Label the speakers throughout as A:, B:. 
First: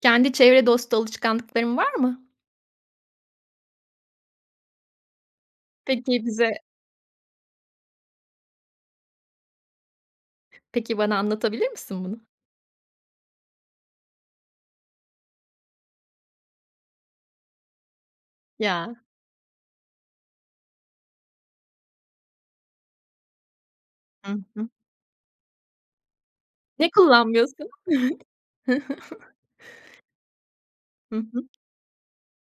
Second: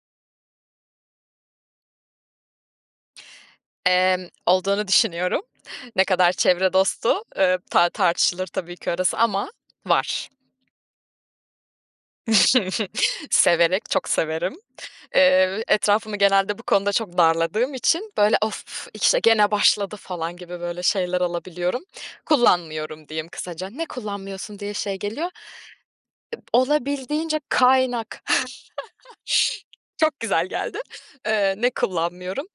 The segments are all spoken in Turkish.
A: Kendi çevre dostu alışkanlıkların var mı?
B: Olduğunu düşünüyorum. Ne
A: Peki
B: kadar
A: bize
B: çevre dostu, tartışılır tabii ki orası ama var.
A: peki bana anlatabilir misin bunu?
B: Severek, çok severim. Etrafımı genelde bu konuda çok darladığım için, böyle, "Of,
A: Ya.
B: işte, gene başladı." falan gibi böyle şeyler alabiliyorum. Kullanmıyorum diyeyim kısaca. "Ne
A: Hı
B: kullanmıyorsun?"
A: hı.
B: diye şey geliyor.
A: Ne
B: Olabildiğince
A: kullanmıyorsun?
B: kaynak. Çok güzel geldi.
A: Hı hı.
B: Ne kullanmıyorum?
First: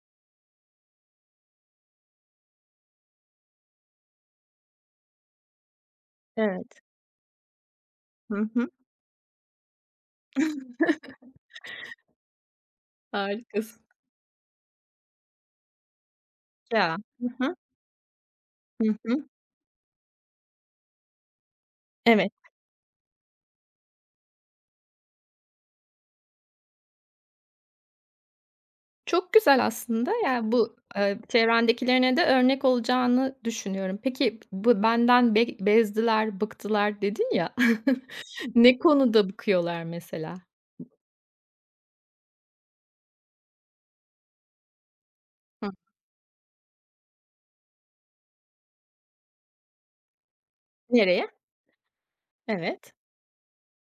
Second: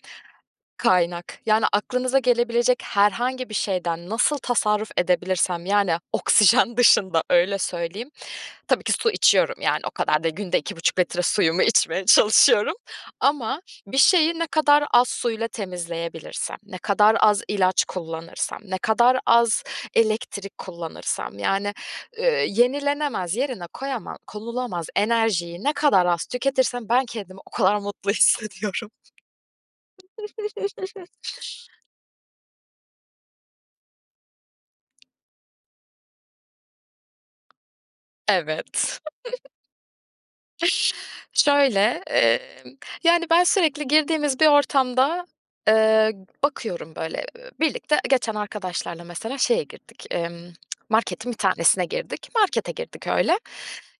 B: Kaynak. Yani, aklınıza gelebilecek herhangi bir şeyden nasıl tasarruf edebilirsem, yani, oksijen
A: Evet.
B: dışında, öyle söyleyeyim.
A: Hı hı.
B: Tabii ki su içiyorum, yani, o kadar da Günde iki buçuk litre suyumu içmeye çalışıyorum ama
A: Harikasın.
B: bir şeyi ne kadar az suyla temizleyebilirsem, ne
A: Ya.
B: kadar
A: Hı
B: az
A: hı.
B: ilaç kullanırsam, ne
A: Hı
B: kadar
A: hı.
B: az elektrik kullanırsam, yani,
A: Evet.
B: yenilenemez, yerine koyamam konulamaz enerjiyi ne kadar az tüketirsem ben kendimi o kadar mutlu hissediyorum.
A: Çok güzel aslında. Yani, bu, çevrendekilerine de örnek olacağını düşünüyorum. Peki bu benden bezdiler, bıktılar dedin ya. Ne
B: Evet.
A: konuda bıkıyorlar mesela?
B: Şöyle, emm, yani, ben sürekli girdiğimiz bir ortamda,
A: Hı.
B: eee, bakıyorum böyle, birlikte geçen arkadaşlarla mesela şeye girdik,
A: Nereye?
B: marketin bir tanesine girdik. Markete
A: Evet.
B: girdik öyle.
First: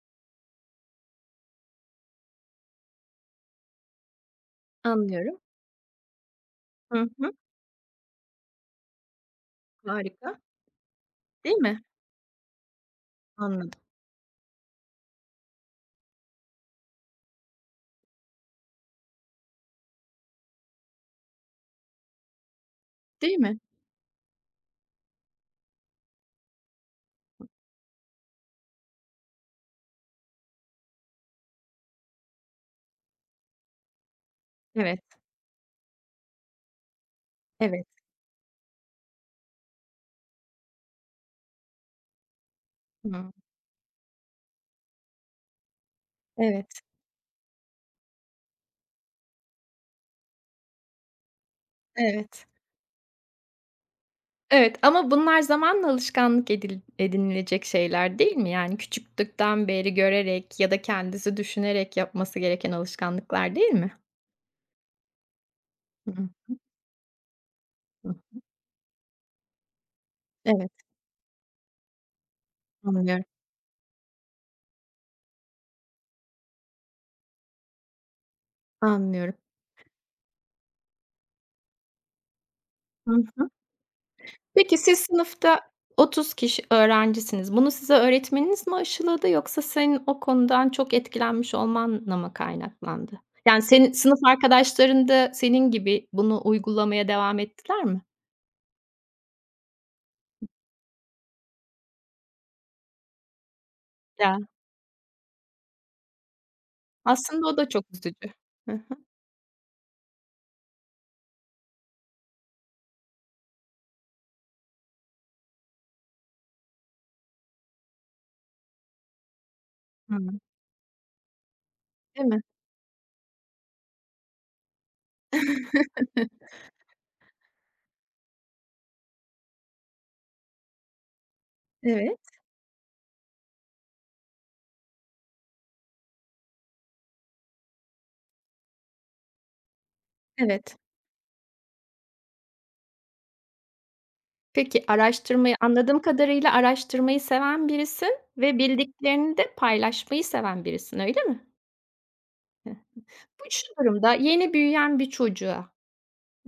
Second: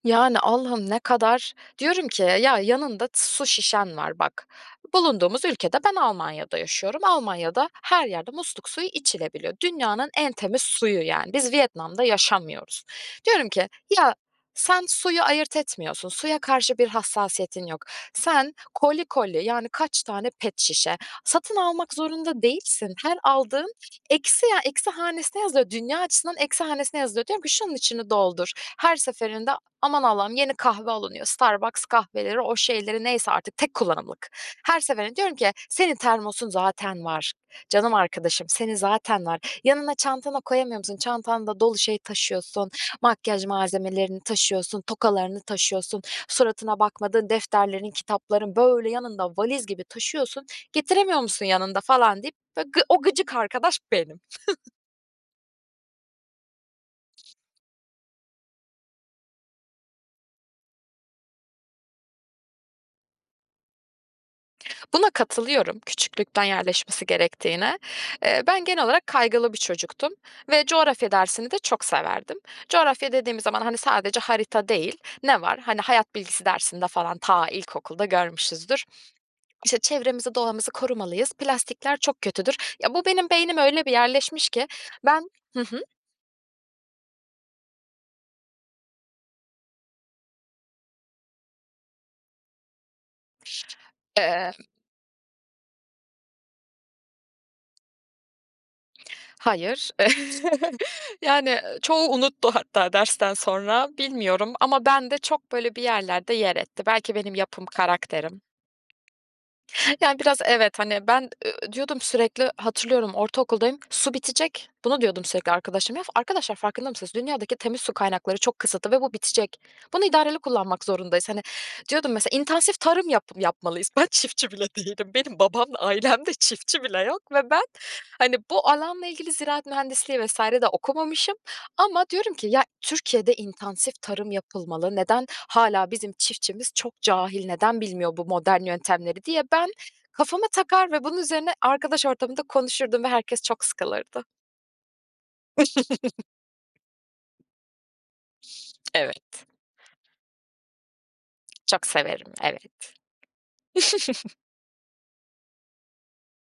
B: Yani, Allah'ım ne kadar diyorum ki ya yanında su şişen var bak.
A: Anlıyorum.
B: Bulunduğumuz ülkede ben Almanya'da yaşıyorum.
A: Hı hı.
B: Almanya'da her yerde musluk suyu içilebiliyor. Dünyanın en
A: Harika.
B: temiz suyu yani. Biz
A: Değil mi?
B: Vietnam'da yaşamıyoruz. Diyorum ki
A: Anladım.
B: ya sen suyu ayırt etmiyorsun. Suya karşı bir hassasiyetin yok. Sen koli koli, yani, kaç tane pet şişe satın almak zorunda değilsin. Her
A: Değil mi?
B: aldığın eksi, ya, eksi hanesine yazıyor. Dünya açısından eksi hanesine yazıyor. Diyorum ki şunun içini doldur. Her seferinde aman Allah'ım yeni kahve alınıyor. Starbucks kahveleri, o şeyleri neyse artık tek kullanımlık. Her
A: Evet,
B: seferinde diyorum ki senin termosun zaten var.
A: evet.
B: Canım arkadaşım seni zaten var. Yanına çantana koyamıyor musun? Çantanda dolu şey taşıyorsun.
A: Hıı.
B: Makyaj malzemelerini taşıyorsun, tokalarını taşıyorsun, suratına
A: Evet,
B: bakmadığın defterlerin, kitapların böyle yanında valiz gibi taşıyorsun. "Getiremiyor musun yanında?" falan deyip
A: evet.
B: ve o gıcık arkadaş benim.
A: Evet, ama bunlar zamanla alışkanlık edil edinilecek şeyler değil mi? Yani, küçüklükten beri görerek ya da kendisi düşünerek yapması gereken alışkanlıklar değil mi?
B: Buna katılıyorum
A: Hı hı.
B: küçüklükten yerleşmesi gerektiğine.
A: Hı.
B: Ben genel olarak kaygılı bir çocuktum ve
A: Evet,
B: coğrafya dersini de çok severdim. Coğrafya
A: anlıyorum,
B: dediğimiz zaman, hani, sadece harita değil, ne var? Hani, hayat bilgisi dersinde falan ta ilkokulda görmüşüzdür.
A: anlıyorum.
B: İşte, çevremizi, doğamızı korumalıyız. Plastikler çok kötüdür. Ya, bu benim
A: Hı.
B: beynime öyle bir yerleşmiş ki
A: Peki, siz
B: ben. Hı
A: sınıfta
B: hı.
A: 30 kişi öğrencisiniz. Bunu size öğretmeniniz mi aşıladı, yoksa senin o konudan çok etkilenmiş olmanla mı kaynaklandı? Yani, senin sınıf
B: Eee,
A: arkadaşların da senin gibi bunu uygulamaya devam ettiler mi?
B: hayır. Yani, çoğu unuttu hatta dersten sonra.
A: Ya,
B: Bilmiyorum ama ben de çok, böyle, bir yerlerde yer etti. Belki benim
A: aslında o
B: yapım,
A: da çok üzücü.
B: karakterim.
A: Hı hı.
B: Derken biraz evet, hani, ben, diyordum sürekli hatırlıyorum ortaokuldayım, su bitecek. Bunu diyordum sürekli arkadaşlarıma. "Ya, arkadaşlar farkında mısınız? Dünyadaki temiz su kaynakları çok kısıtlı ve bu bitecek. Bunu idareli
A: Hımm.
B: kullanmak zorundayız." Hani, diyordum
A: Değil
B: mesela
A: mi?
B: intensif tarım yapmalıyız." Ben çiftçi bile değilim. Benim babam da ailemde çiftçi bile yok ve ben, hani, bu alanla ilgili ziraat mühendisliği vesaire de okumamışım ama
A: Evet,
B: diyorum ki "Ya, Türkiye'de intensif tarım yapılmalı. Neden hala bizim çiftçimiz çok cahil, neden bilmiyor bu modern yöntemleri?" diye ben kafama
A: evet.
B: takar ve bunun üzerine arkadaş ortamında konuşurdum ve herkes çok sıkılırdı.
A: Peki, araştırmayı, anladığım kadarıyla araştırmayı seven birisin ve bildiklerini
B: Evet.
A: de paylaşmayı seven birisin, öyle mi?
B: Çok severim,
A: Heh.
B: evet.
A: Bu şu durumda yeni büyüyen bir çocuğa.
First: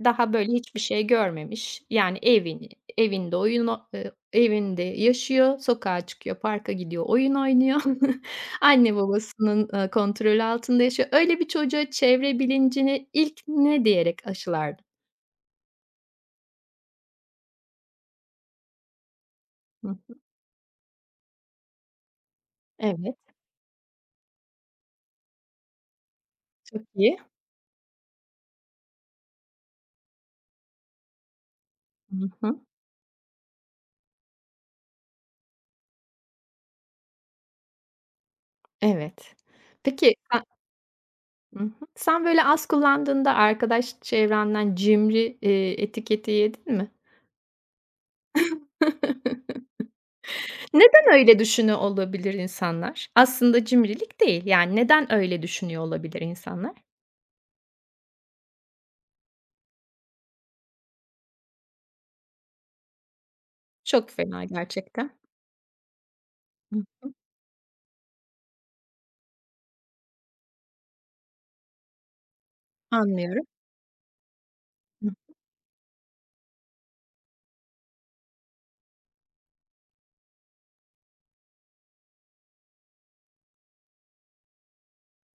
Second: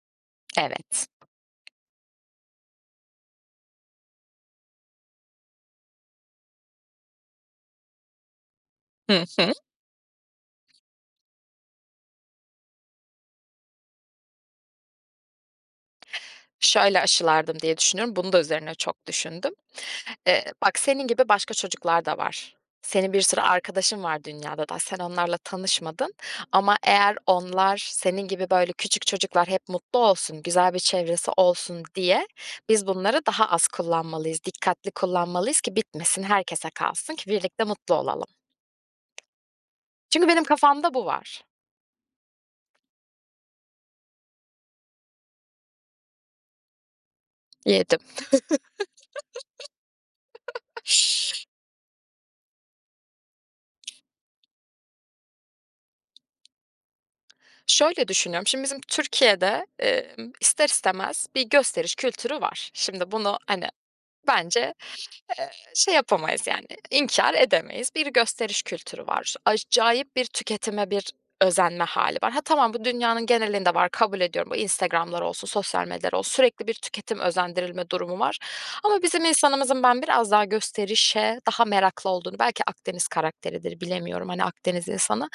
A: Daha böyle hiçbir şey
B: Evet.
A: görmemiş. Yani, evinde oyun o evinde yaşıyor, sokağa çıkıyor, parka gidiyor, oyun oynuyor. Anne
B: Hı hı.
A: babasının, kontrolü altında yaşıyor. Öyle bir çocuğa çevre bilincini ilk ne diyerek aşılardın?
B: Şöyle aşılardım diye düşünüyorum. Bunu da üzerine çok düşündüm.
A: Hı.
B: Bak senin gibi başka çocuklar da var. Senin
A: Evet,
B: bir sürü arkadaşın var dünyada da. Sen onlarla tanışmadın ama
A: çok
B: eğer
A: iyi.
B: onlar senin gibi böyle küçük çocuklar hep mutlu olsun, güzel bir çevresi olsun diye
A: Hı hı.
B: biz bunları daha az kullanmalıyız, dikkatli kullanmalıyız ki bitmesin, herkese kalsın ki birlikte mutlu olalım.
A: Evet. Peki
B: Çünkü benim
A: sen.
B: kafamda bu var.
A: Hı hı. Sen böyle az kullandığında arkadaş çevrenden cimri, etiketi yedin mi?
B: Yedim.
A: Neden öyle düşünüyor olabilir insanlar? Aslında cimrilik değil. Yani, neden öyle düşünüyor olabilir insanlar?
B: Şöyle düşünüyorum, şimdi bizim Türkiye'de, ister istemez bir gösteriş kültürü var. Şimdi bunu, hani,
A: Çok fena
B: bence
A: gerçekten.
B: Şey yapamayız yani,
A: Hı.
B: inkâr edemeyiz. Bir gösteriş kültürü var. Acayip bir tüketime, bir özenme hâli var. Ha, tamam, bu dünyanın
A: Anlıyorum.
B: genelinde var, kabul ediyorum. Bu
A: Hı.
B: Instagram'lar olsun, sosyal medyalar olsun sürekli bir tüketim, özendirilme durumu var. Ama bizim insanımızın ben biraz daha gösterişe daha meraklı olduğunu, belki Akdeniz karakteridir bilemiyorum, hani, Akdeniz insanı.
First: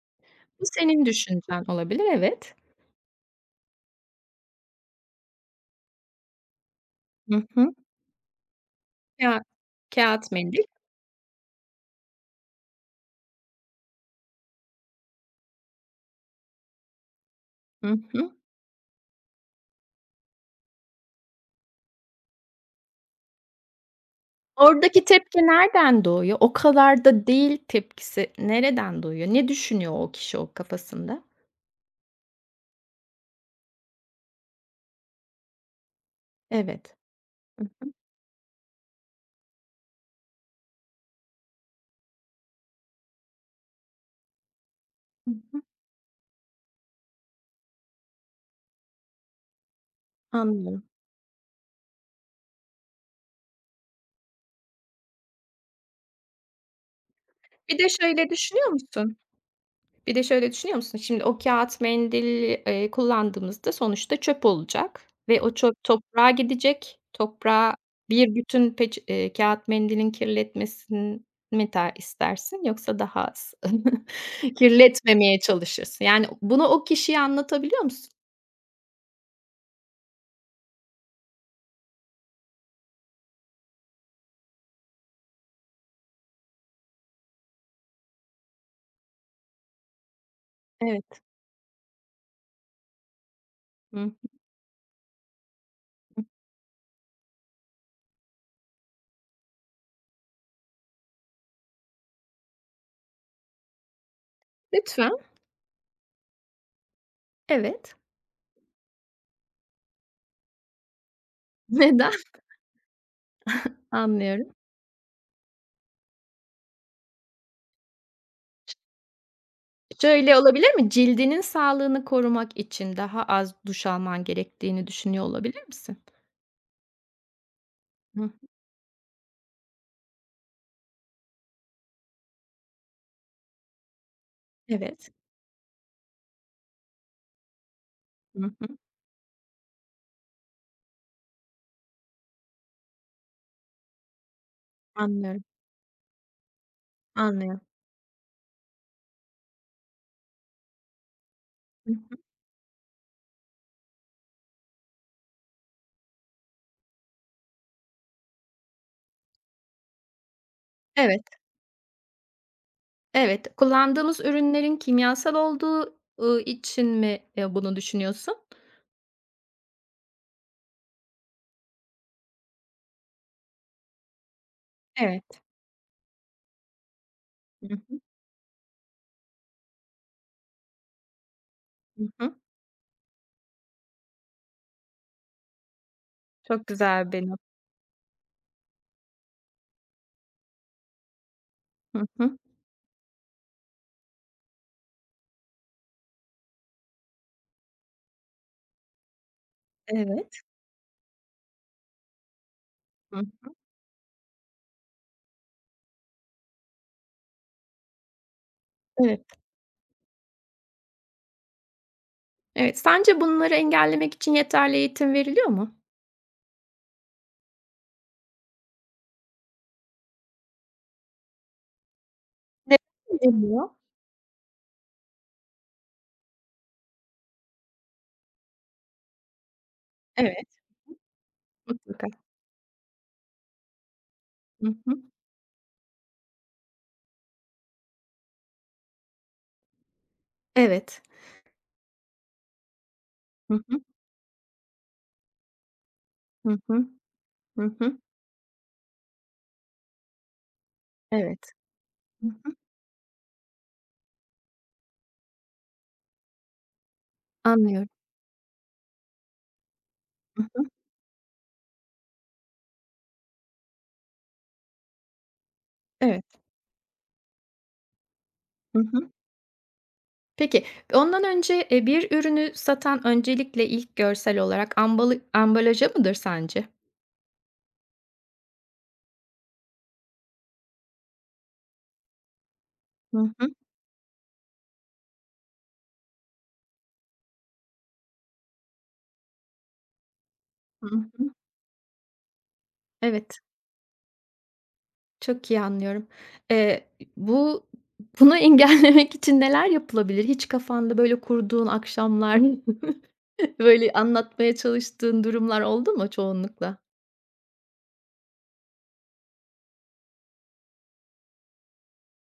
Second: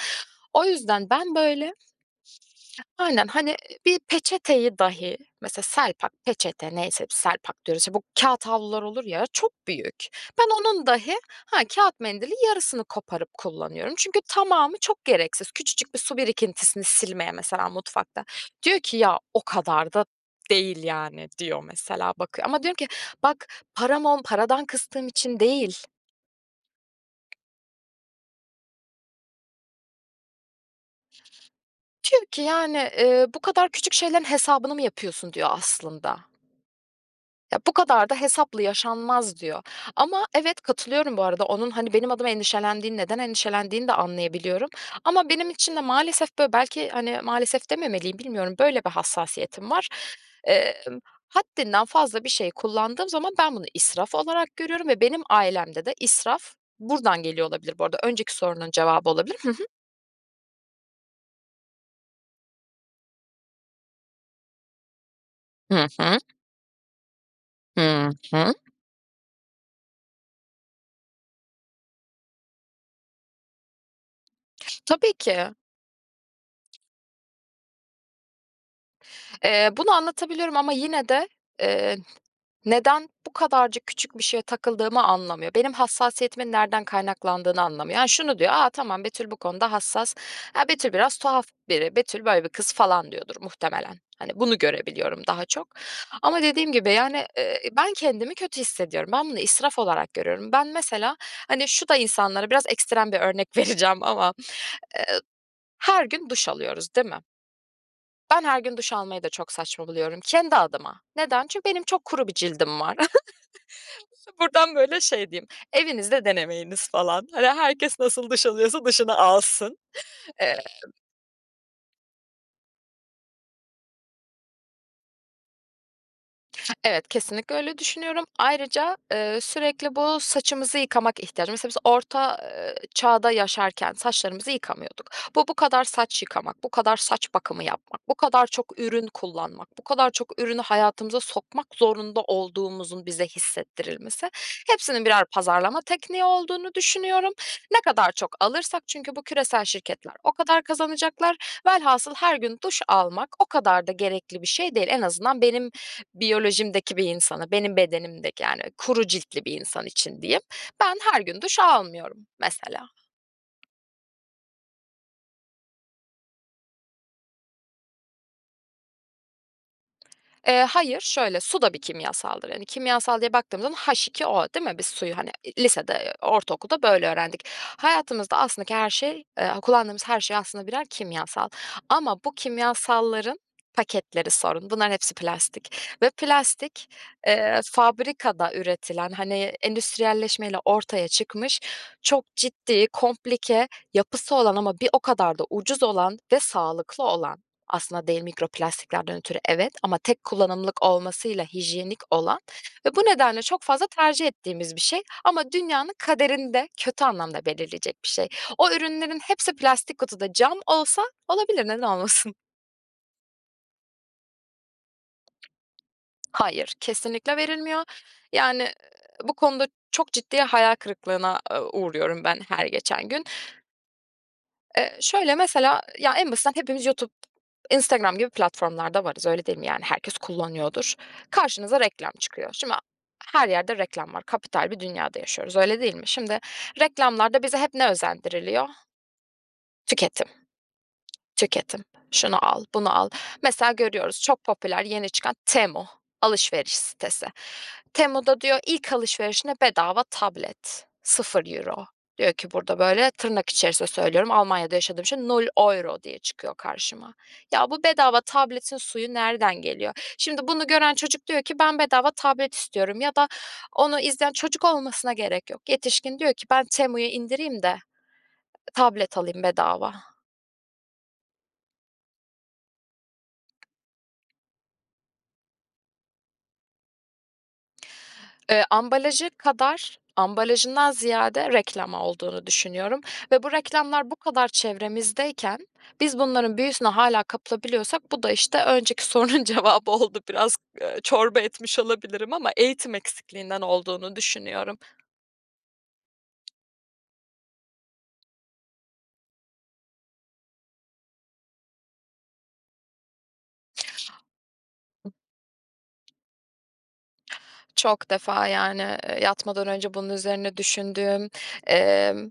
A: Bu
B: O
A: senin
B: yüzden ben
A: düşüncen
B: böyle
A: olabilir, evet.
B: aynen, hani, bir peçeteyi dahi mesela Selpak, peçete neyse biz
A: Hı
B: Selpak
A: hı.
B: diyoruz, işte, bu kağıt havlular olur ya,
A: Kâğıt
B: çok büyük.
A: kâğıt
B: Ben
A: mendil.
B: onun dahi ha, kâğıt mendili yarısını koparıp kullanıyorum. Çünkü tamamı çok gereksiz. Küçücük bir su birikintisini silmeye mesela
A: Hı
B: mutfakta
A: hı.
B: diyor ki "Ya, o kadar da değil yani." diyor mesela bakıyor ama diyorum ki "Bak param on paradan
A: Oradaki
B: kıstığım
A: tepki
B: için değil."
A: nereden doğuyor? "O kadar da değil." tepkisi nereden doğuyor? Ne düşünüyor o kişi o kafasında?
B: Diyor ki "Yani, bu kadar küçük şeylerin hesabını mı yapıyorsun?" diyor aslında.
A: Evet.
B: Ya,
A: Hı
B: bu kadar da hesaplı yaşanmaz diyor. Ama evet, katılıyorum bu arada. Onun, hani, benim adıma endişelendiğini, neden endişelendiğini de anlayabiliyorum. Ama benim
A: hı.
B: için de maalesef böyle belki, hani, maalesef dememeliyim, bilmiyorum, böyle bir hassasiyetim var.
A: Anlıyorum.
B: Emm, haddinden fazla bir şey kullandığım zaman ben bunu israf olarak görüyorum ve benim ailemde de israf buradan geliyor olabilir
A: Bir
B: bu
A: de
B: arada.
A: şöyle
B: Önceki
A: düşünüyor
B: sorunun cevabı
A: musun?
B: olabilir.
A: Bir de şöyle düşünüyor musun? Şimdi o kağıt mendil kullandığımızda sonuçta çöp olacak ve o çöp
B: Hı hı.
A: toprağa gidecek. Toprağa
B: Hı
A: bir
B: hı.
A: bütün peç kâğıt mendilin kirletmesini mi istersin, yoksa daha az
B: Tabii
A: kirletmemeye
B: ki.
A: çalışırsın? Yani, bunu o kişiye anlatabiliyor musun?
B: Bunu anlatabiliyorum ama yine de, eee neden bu kadarcık küçük bir şeye takıldığımı anlamıyor. Benim hassasiyetimin nereden kaynaklandığını anlamıyor. Yani şunu diyor, aa tamam Betül bu konuda hassas. Ya, Betül
A: Evet.
B: biraz tuhaf biri. Betül böyle bir kız." falan diyordur muhtemelen.
A: Hı.
B: Hani, bunu görebiliyorum daha çok ama dediğim gibi, yani, ben kendimi kötü hissediyorum. Ben bunu israf olarak görüyorum. Ben mesela, hani, şu da insanlara biraz ekstrem bir örnek vereceğim ama, eee,
A: Lütfen.
B: her gün duş alıyoruz, değil mi?
A: Evet.
B: Ben her gün duş almayı da çok saçma buluyorum kendi adıma. Neden? Çünkü benim çok
A: Neden?
B: kuru bir cildim var.
A: Anlıyorum.
B: Buradan böyle şey diyeyim, evinizde denemeyiniz falan. Hani herkes nasıl dış alıyorsa dışına alsın.
A: Şöyle olabilir mi? Cildinin sağlığını korumak için daha az duş alman gerektiğini düşünüyor olabilir misin?
B: Evet, kesinlikle öyle düşünüyorum.
A: Hıh.
B: Ayrıca, sürekli bu saçımızı yıkamak ihtiyacı. Mesela biz orta, çağda yaşarken saçlarımızı yıkamıyorduk.
A: Evet.
B: Bu kadar saç yıkamak, bu kadar saç bakımı yapmak, bu
A: Hı
B: kadar
A: hı.
B: çok ürün kullanmak, bu kadar çok ürünü hayatımıza sokmak zorunda olduğumuzun bize hissettirilmesi, hepsinin birer
A: Anlıyorum,
B: pazarlama tekniği olduğunu düşünüyorum.
A: anlıyorum.
B: Ne kadar çok alırsak çünkü bu küresel şirketler o kadar kazanacaklar.
A: Hı
B: Velhasıl
A: hı.
B: her gün duş almak o kadar da gerekli bir şey değil. En azından benim biyolojimdeki bir insana, benim bedenimdeki yani kuru ciltli bir insan için diyeyim, ben her
A: Evet,
B: gün duş almıyorum mesela.
A: evet. Kullandığımız ürünlerin kimyasal olduğu, için mi, bunu düşünüyorsun?
B: Hayır, şöyle, su da bir kimyasaldır. Yani, kimyasal diye baktığımızda H2O, değil mi? Biz suyu, hani,
A: Evet.
B: lisede, ortaokulda böyle öğrendik.
A: Hı hı.
B: Hayatımızda aslında ki her şey, kullandığımız her şey aslında birer kimyasal
A: Hı
B: ama bu
A: hı.
B: kimyasalların paketleri sorun. Bunların hepsi plastik ve
A: Çok
B: plastik,
A: güzel bir not.
B: fabrikada üretilen, hani, endüstriyelleşmeyle ortaya çıkmış
A: Hı
B: çok
A: hı.
B: ciddi, komplike, yapısı olan ama bir o kadar da ucuz olan ve sağlıklı olan aslında değil, mikroplastiklerden ötürü evet ama tek
A: Evet.
B: kullanımlık olmasıyla hijyenik olan ve bu nedenle
A: Hı.
B: çok fazla tercih ettiğimiz bir şey ama dünyanın kaderinde kötü anlamda belirleyecek bir şey. O ürünlerin
A: Evet,
B: hepsi plastik kutuda. Cam olsa olabilir, neden olmasın?
A: evet. Sence bunları engellemek için yeterli eğitim veriliyor mu?
B: Hayır, kesinlikle verilmiyor. Yani, bu konuda çok ciddi hayal kırıklığına, uğruyorum ben her
A: Neden
B: geçen gün.
A: veriliyor?
B: Şöyle mesela, ya, en basitinden hepimiz YouTube, Instagram gibi platformlarda varız, öyle değil mi? Yani herkes
A: Evet,
B: kullanıyordur. Karşınıza
A: mutlaka.
B: reklam çıkıyor. Şimdi her yerde reklam var.
A: Hı
B: Kapital bir
A: hı.
B: dünyada yaşıyoruz, öyle değil mi? Şimdi reklamlarda bize hep ne özendiriliyor? Tüketim.
A: Evet.
B: Tüketim. Şunu al, bunu al.
A: Hı
B: Mesela
A: hı.
B: görüyoruz çok popüler yeni çıkan Temu
A: Hı
B: alışveriş
A: hı.
B: sitesi.
A: Hı hı.
B: Temu'da diyor ilk alışverişine bedava tablet, sıfır
A: Evet.
B: euro.
A: Hı
B: Diyor ki
A: hı.
B: burada böyle tırnak içerisinde söylüyorum, Almanya'da yaşadığım için nol euro diye çıkıyor karşıma. Ya bu
A: Anlıyorum.
B: bedava tabletin suyu nereden geliyor?
A: Hı
B: Şimdi
A: hı.
B: bunu gören çocuk diyor ki ben bedava tablet istiyorum ya da onu izleyen çocuk olmasına gerek yok. Yetişkin
A: Evet.
B: diyor ki ben Temu'yu indireyim de
A: Hı hı.
B: tablet alayım bedava.
A: Peki, ondan önce, bir ürünü satan öncelikle ilk görsel olarak ambalaja mıdır sence?
B: Ambalajı kadar ambalajından ziyade reklama olduğunu düşünüyorum
A: Hı
B: ve
A: hı.
B: bu reklamlar bu kadar çevremizdeyken biz bunların büyüsüne hâlâ kapılabiliyorsak bu da, işte, önceki sorunun cevabı oldu. Biraz,
A: Hı hı.
B: çorba etmiş olabilirim ama eğitim
A: Evet,
B: eksikliğinden olduğunu düşünüyorum.
A: çok iyi anlıyorum. Eee, bu bunu engellemek için neler yapılabilir? Hiç kafanda böyle kurduğun akşamlar, böyle anlatmaya çalıştığın durumlar oldu mu çoğunlukla?
B: Çok defa, yani, yatmadan önce bunun üzerine düşündüğüm, emm,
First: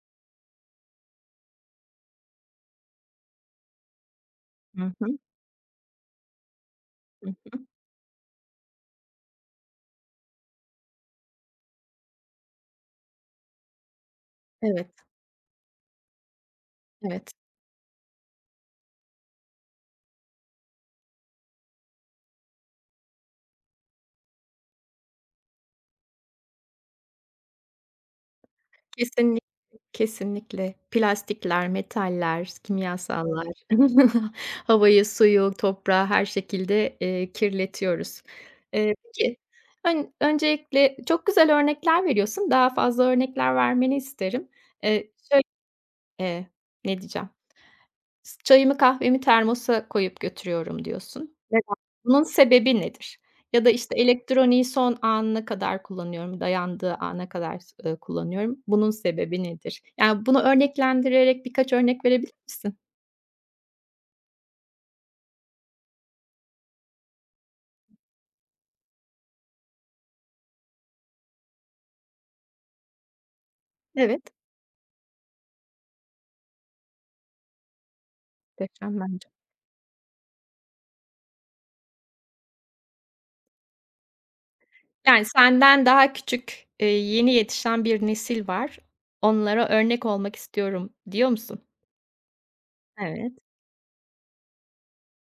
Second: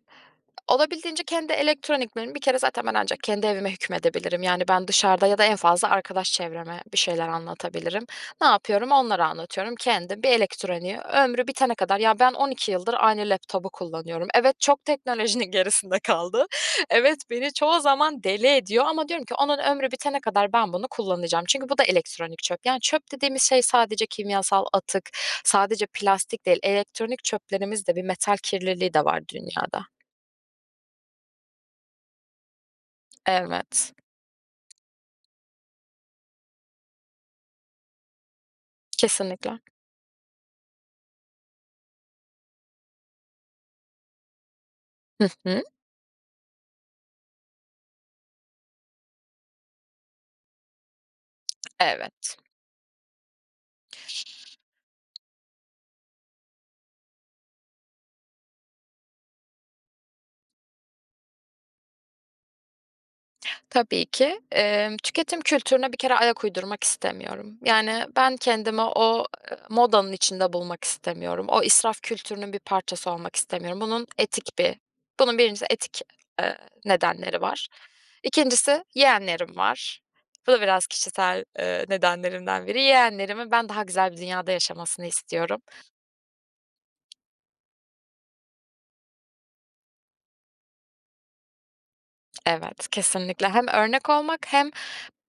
B: olabildiğince kendi elektroniklerimi bir kere zaten ben ancak kendi evime hükmedebilirim. Yani, ben
A: Hı hı.
B: dışarıda ya da en fazla arkadaş çevreme bir şeyler
A: Hı.
B: anlatabilirim. Ne yapıyorum? Onlara anlatıyorum. Kendim bir elektroniği ömrü bitene kadar ya, ben 12 yıldır aynı laptopu kullanıyorum. Evet, çok
A: Evet,
B: teknolojinin gerisinde kaldı. Evet,
A: evet.
B: beni çoğu zaman deli ediyor ama diyorum ki onun ömrü bitene kadar ben bunu kullanacağım. Çünkü bu da elektronik çöp. Yani, çöp dediğimiz şey sadece kimyasal atık, sadece plastik değil. Elektronik çöplerimizde bir metal kirliliği de var
A: Kesinlikle,
B: dünyada.
A: kesinlikle. Plastikler, metaller, kimyasallar,
B: Evet,
A: havayı, suyu, toprağı her şekilde, kirletiyoruz. Peki,
B: kesinlikle.
A: öncelikle çok güzel örnekler veriyorsun. Daha fazla örnekler vermeni isterim. Eee,
B: Hı
A: şöyle,
B: hı,
A: eee, ne diyeceğim? Çayımı, kahvemi termosa koyup götürüyorum diyorsun. Neden? Bunun
B: evet.
A: sebebi nedir? Ya da, işte, elektroniği son anına kadar kullanıyorum, dayandığı ana kadar kullanıyorum. Bunun sebebi nedir? Yani, bunu örneklendirerek birkaç örnek verebilir misin?
B: Tabii ki, tüketim kültürüne bir kere ayak uydurmak istemiyorum. Yani, ben kendimi o, modanın içinde bulmak istemiyorum. O israf kültürünün bir parçası olmak istemiyorum. Bunun
A: Evet,
B: etik bir birincisi etik, eee, nedenleri var. İkincisi
A: muhteşem bence.
B: yeğenlerim var. Bu da biraz kişisel, nedenlerimden biri. Yeğenlerimin ben daha güzel bir dünyada yaşamasını
A: Yani,
B: istiyorum.
A: senden daha küçük, yeni yetişen bir nesil var. Onlara örnek olmak istiyorum diyor musun?
B: Evet,
A: Evet,
B: kesinlikle. Hem örnek olmak hem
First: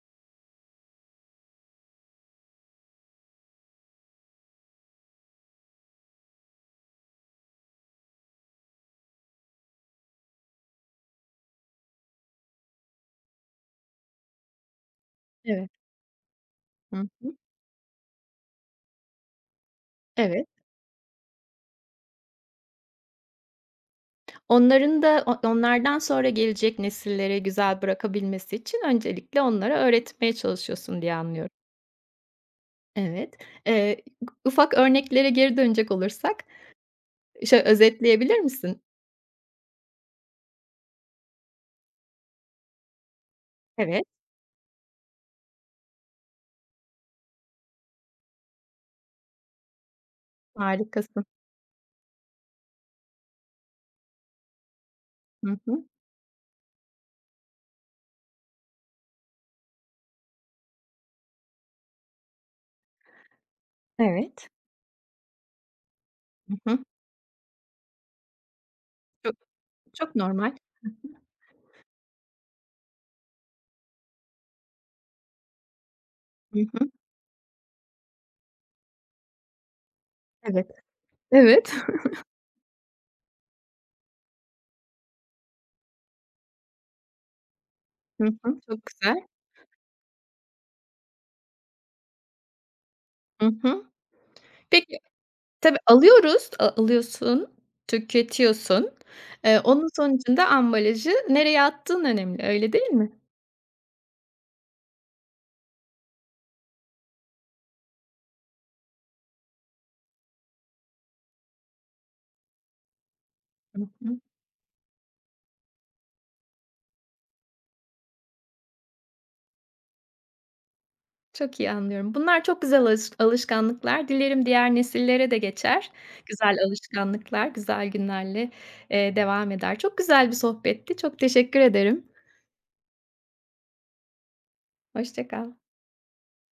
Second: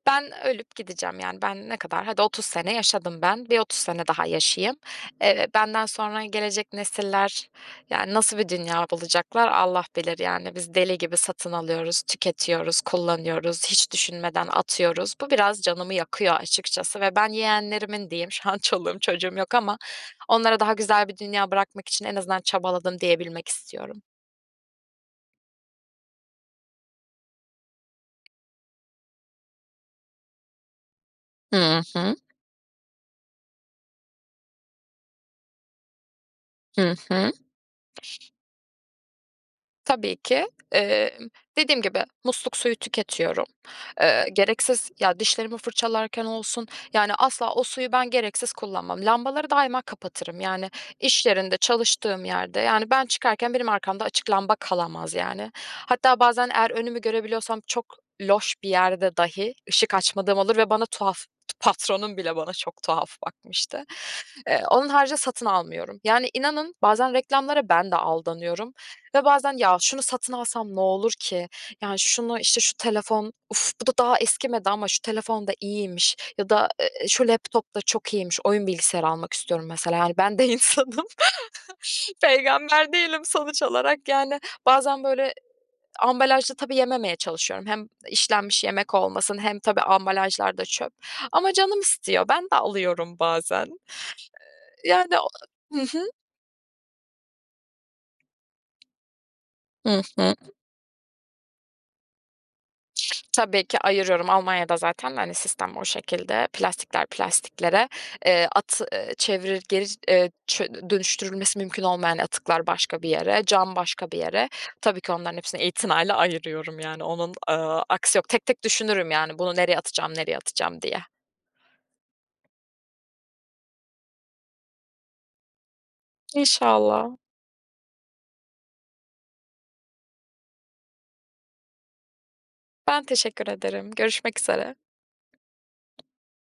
B: ben ölüp gideceğim, yani, ben ne kadar hadi 30 sene yaşadım ben, bir 30 sene daha yaşayayım. Benden sonra gelecek nesiller, yani, nasıl bir dünya bulacaklar Allah bilir, yani. Biz deli gibi satın alıyoruz, tüketiyoruz, kullanıyoruz, hiç düşünmeden atıyoruz. Bu biraz
A: evet.
B: canımı yakıyor
A: Hı
B: açıkçası ve ben
A: hı.
B: yeğenlerimin diyeyim, şu an çoluğum çocuğum yok ama
A: Evet.
B: onlara daha güzel bir dünya bırakmak için en azından çabaladım diyebilmek istiyorum.
A: Onların da onlardan sonra gelecek nesillere güzel bırakabilmesi için öncelikle onlara öğretmeye çalışıyorsun diye anlıyorum.
B: Hı hı.
A: Evet. Eee, ufak örneklere geri dönecek olursak,
B: Hı hı.
A: şöyle özetleyebilir misin?
B: Tabii ki. Emm, dediğim gibi musluk suyu tüketiyorum.
A: Evet,
B: Gereksiz ya, dişlerimi fırçalarken olsun, yani, asla o suyu ben gereksiz kullanmam. Lambaları daima kapatırım. Yani,
A: harikasın.
B: iş yerinde, çalıştığım yerde, yani, ben çıkarken benim arkamda açık lamba kalamaz, yani.
A: Hı hı.
B: Hatta bazen eğer önümü görebiliyorsam çok loş bir yerde dahi ışık açmadığım olur ve bana tuhaf patronum bile bana çok tuhaf bakmıştı.
A: Evet.
B: Onun haricinde satın almıyorum. Yani,
A: Hı
B: inanın
A: hı.
B: bazen reklamlara ben de aldanıyorum. Ve
A: Çok,
B: bazen "Ya, şunu
A: çok
B: satın
A: normal.
B: alsam ne olur ki? Yani, şunu, işte, şu telefon, uf, bu da daha eskimedi ama şu telefon da iyiymiş ya
A: Hı
B: da,
A: hı.
B: şu laptop da çok iyiymiş. Oyun bilgisayarı almak istiyorum." mesela. Yani, ben de
A: Evet.
B: insanım,
A: Evet.
B: peygamber değilim sonuç olarak. Yani, bazen, böyle, ambalajlı tabii yememeye çalışıyorum. Hem
A: Hı hı.
B: işlenmiş
A: Çok
B: yemek
A: güzel.
B: olmasın hem tabii ambalajlar da çöp ama canım istiyor. Ben de alıyorum
A: Hı
B: bazen.
A: hı. Peki,
B: Yani o
A: tabii
B: Hı hı.
A: alıyoruz, alıyorsun, tüketiyorsun. Onun
B: Hı hı.
A: sonucunda ambalajı nereye attığın önemli, öyle değil mi?
B: Tabii ki ayırıyorum. Almanya'da zaten, hani, sistem o şekilde. Plastikler plastiklere, at çevirir geri, dönüştürülmesi mümkün olmayan atıklar başka bir yere, cam
A: Hı
B: başka bir
A: hı.
B: yere. Tabii ki onların hepsini itinayla ayırıyorum, yani, onun, aksi yok. Tek tek düşünürüm, yani, bunu nereye atacağım, nereye atacağım diye.
A: Çok iyi anlıyorum. Bunlar çok güzel alışkanlıklar. Dilerim diğer nesillere de geçer. Güzel
B: İnşallah.
A: alışkanlıklar, güzel günlerle, devam eder. Çok güzel bir sohbetti. Çok teşekkür ederim.
B: Ben teşekkür ederim. Görüşmek üzere.
A: Hoşça kal.